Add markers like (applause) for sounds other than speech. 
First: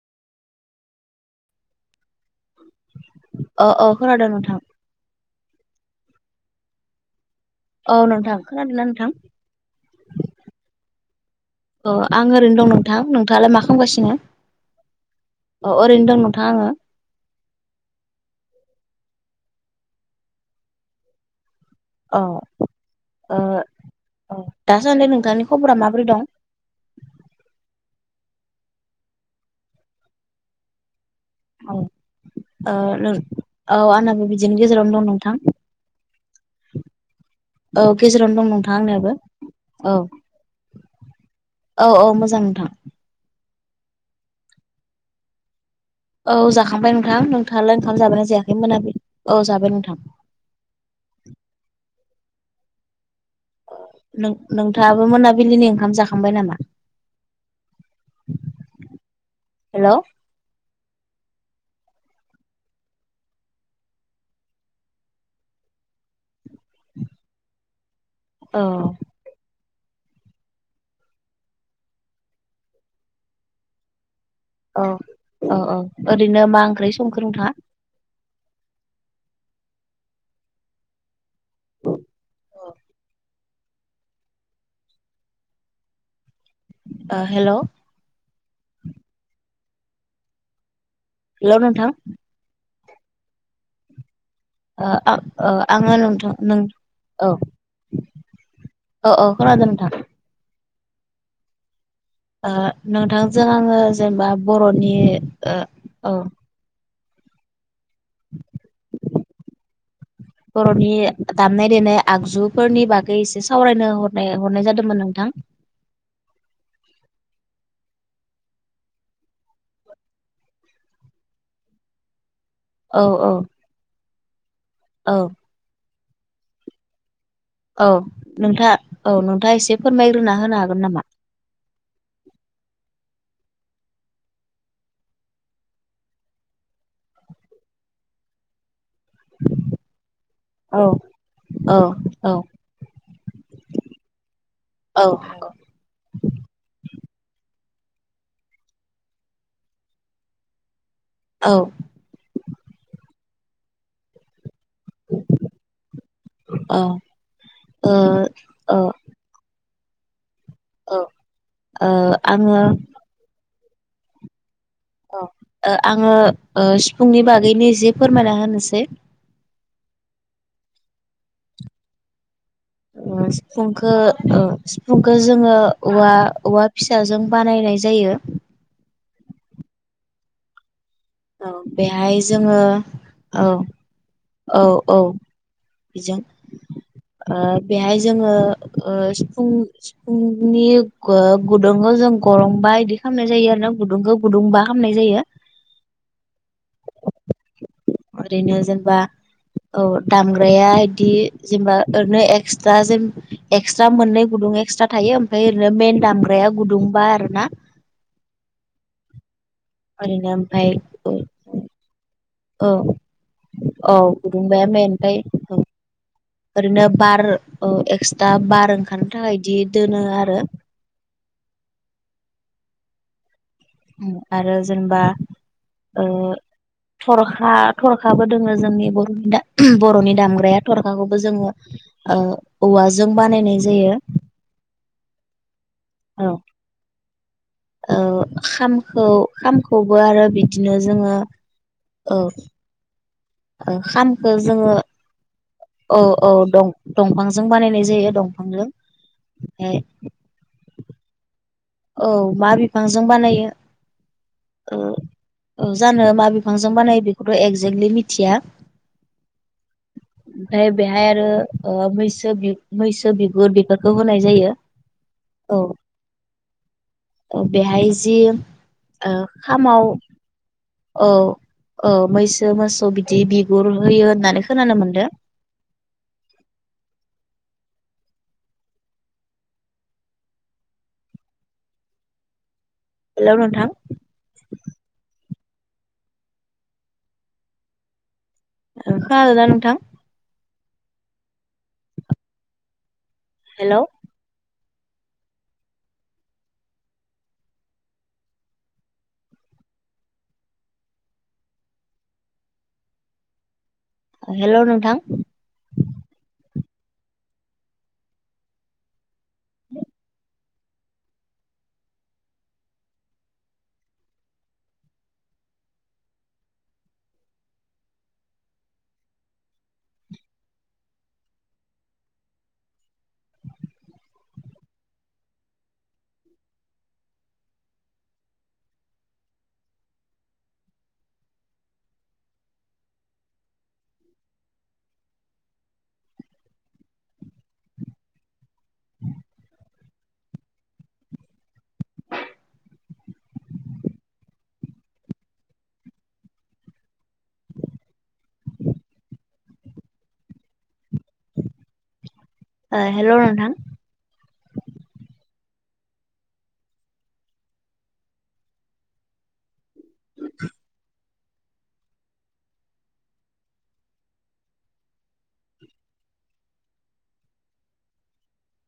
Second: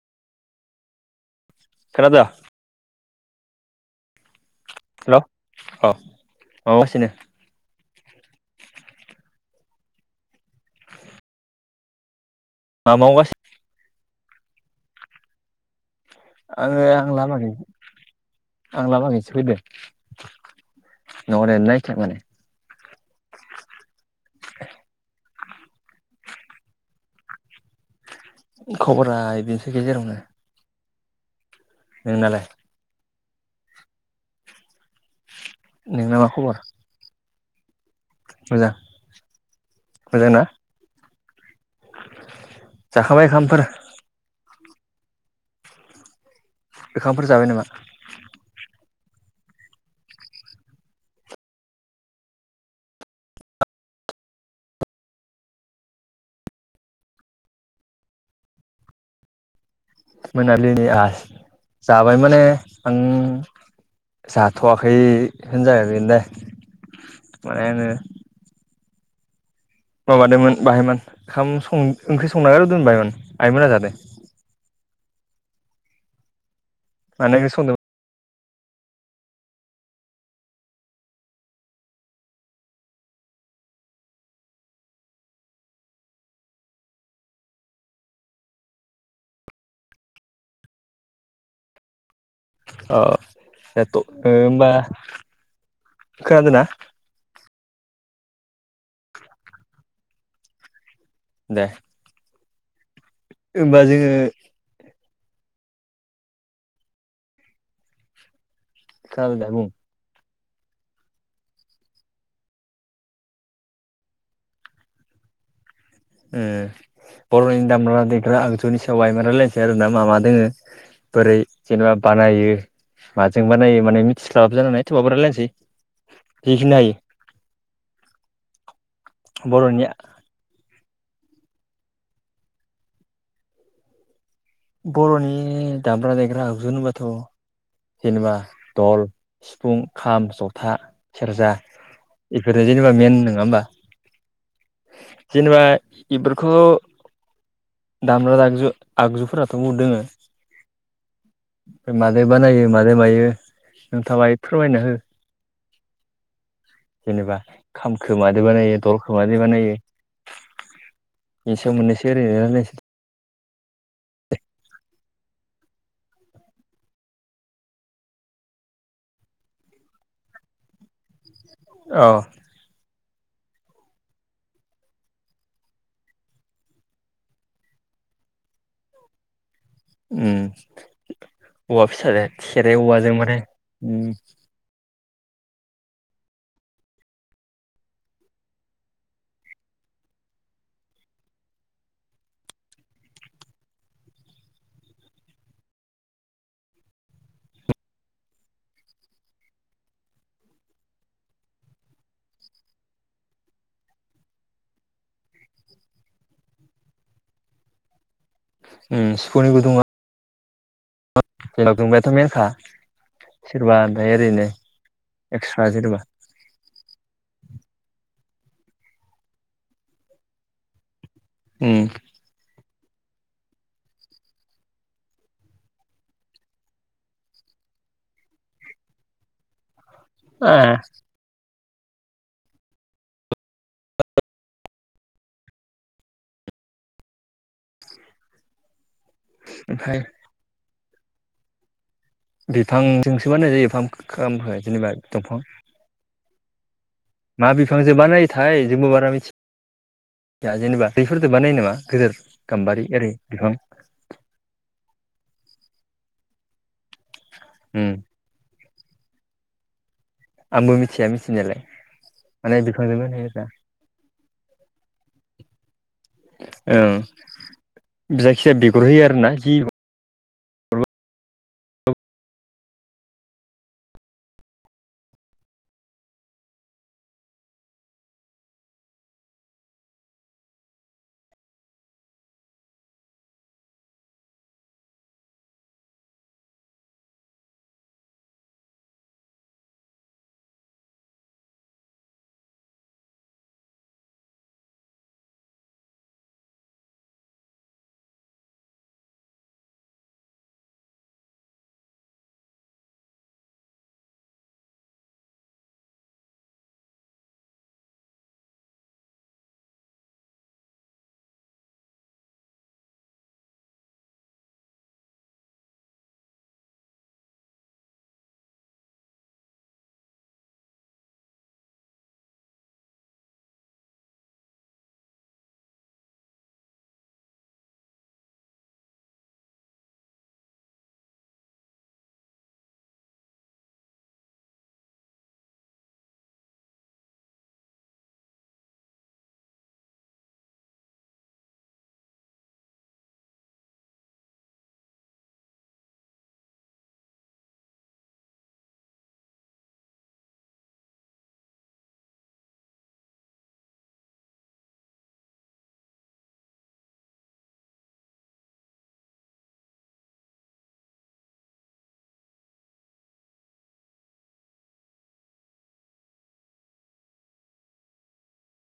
खोनादो? अ अ खोनादों नोथां। हेल' अ अ (unintelligible) गासिनो औ नोंथां खोनादोंना नोंथां? अ आं ओरैनो दं मा नोंथां मावगासिनो नोंथाङालाय मा खालामगासिनो? अ ओरैनो दं आङो आं लामानि आं लामाखैसो फैदो (inaudible) औ ओ औ दासान्दि नोंथांनि खबरा माबोरै दं? खावबरा बेनोसै गेजेरावनो औ। नोंना लाय? ओ नों औ आंनाबो बिदिनि गेजेरावनो दं नो नोंना मा खबर? औ गेजेरावनो दं मोजां नोंथां आंनियाबो औ। मोजां ना औ औ मोजां नोंथां। जाखाबाय ओखामफोरा औ जाखांबाय नोंथां ओंखामफोर जाबाय नामा नोंथाङालाय ओंखाम जाबायना जायाखै मोनाबिलि औ जाबाय नोंथां। ओ नों नोंथाङाबो मोनाबिलिनि ओंखाम जाखांबाय नामा? हेलौ मोनालिनि आस जाबाय माने आं जाथ'आखै होनजागोन दे माने होनो औ माबादोंमोन बाहायमोन ओंखाम सं ओंख्रि संना आरो' दोनबायमोन आइमोना जादो। औ ओ ओ ओरैनो मा ओंख्रि संखों मानो ओंख्रि नोंथाङा? संदों उम ओ हेलौ। हेलौ नोंथां। ओ एथ ओम ओ आ ओ आङो नोंथां नो ना औ। ओ ओ खोनादों नोंथां। दे। ओ नोंथांजों आङो होमबा जोङो जेनेबा बर'नि ओ औ। खोनादों दे बुं। (inaudible) बर'नि दामनाय देनाय आगजुफोरनि बागै एसे सावरायनो हरनाय हरनाय जादोंमोन नोंथां। उम बर'नि दामग्रा देग्रा आगजुनि सायाव आइम रायलायनोसै आरो ना मा मा दोङो। बोरै जेनेबा बानायो। औ औ माजों बानायो माने मिथिस्लाबाबो जानोहानाय थेवाबबो औ रायलायनोसै हिखिनायो। औ नोंथाङा औ नोंथाङा एसे बर'नि फोरमायग्रोना होनो हागोन नामा? बर'नि दाम्रा देग्रा आगजुहोनोबाथ' जेनेबा दल सिफुं खाम ज था औ सेरजा औ औ एफोरो जेनेबा मेन नङा होमबा। औ जेनेबा इफोरखौ दाम्रा दागजु आगजुफोराथ' बुहुद दङो। औ मादै बानायो मादै मायो नोंथाङा बाय फोरमायना हो। ओ जेनेबा औ खामखो मादो औ बानायो दलखौ मादो बानायो ओ एनि सायाव मोननोसै ओरैनो आङो रायलायनोसै। औ ओ आङो ओ सिफुंनि बागैनो एसे फोरमायना होनोसै। औ। उम सिफुंखो ओ सिफुंखो जोङो औवा औवा फिसाजों बानायनाय जायो। उम औ औवा बेहाय फिसाजो जोङो थेरे औवाजों माने औ उम। औ औ बेजों। ओ बेहाय जोङो ओ सिफुं सिफुंनि ग गुदुंखो जों गरंबा इदि खालामनाय जायो आरो ना गुदुंखौ गुदुंबा खालामामनाय जायो। ओरैनो जेनबा औ दामग्राया इदि जेनेबा ओरैनो एक्सट्रा जेम एक्सट्रा मोननै गुदुं एक्सट्रा थायो ओमफ्राय ओरै मेन दामग्राया गुदुंबा आरो ना। उम सिफुंनि गुदुंआ ओैरैनो ओमफ्राय औ जोंबायाथ' मेनखा औ सोरबा औ ओमफ्राय ओरैनो गुदुंबाया मेन ओमफ्राय एक्सट्रा सोरबा ओरैनो बार औ एक्सट्रा बार ओंखारनो थाखाय बिदि दोनो आरो उम आरो जेनेबा ओ‌ थरखा थरखाबो दोङो जोंनि बर'नि दा बर'नि ओ दामग्राया थरखाखौबो जोङो ओ औवाजों बानायनाय जायो औ ओ खामखौ ओमफ्राय खामखौबो आरो बिदिनो जोङो औ बिफांजोंसो बानायनाय‌ जायो‌ ओ फाम खामखौ जोङो जेनेबा दंफां औ औ दं दंफांजों मा बानायनाय बिफांजों जायो बानायोथाय दंफांजों ओमफ्राय दा जेनबा बैफोरदो बानायो नामा औ गिदिर मा गाम्बारि बिफांजों ओरै बिफां बानायो ओ औ जानो मा बिफांजों बानायो बेखौथ' उम एक्जेक्टलि मिथिया (inaudible) ओमफ्राय आंबो मिथिया बेहाय आरो मिथिनायालाय ओ मैसो बि माने बिफांजों मैसो बानायो आरोना बिगुर बेफोरखौ होनाय जायो औ ओं औ बेहाय जि जायखिजाया बिगुर होयो ओ आरोना जि खामाव औ औ मैसो मोसौ बिदि बिगुर होयो होननानै खोनानो मोनदों हेल' नोंथां ओ खोनादोंना‌ नोंथां हेल' हेल' नोंथां (inaudible) ओ हेल' नोंथां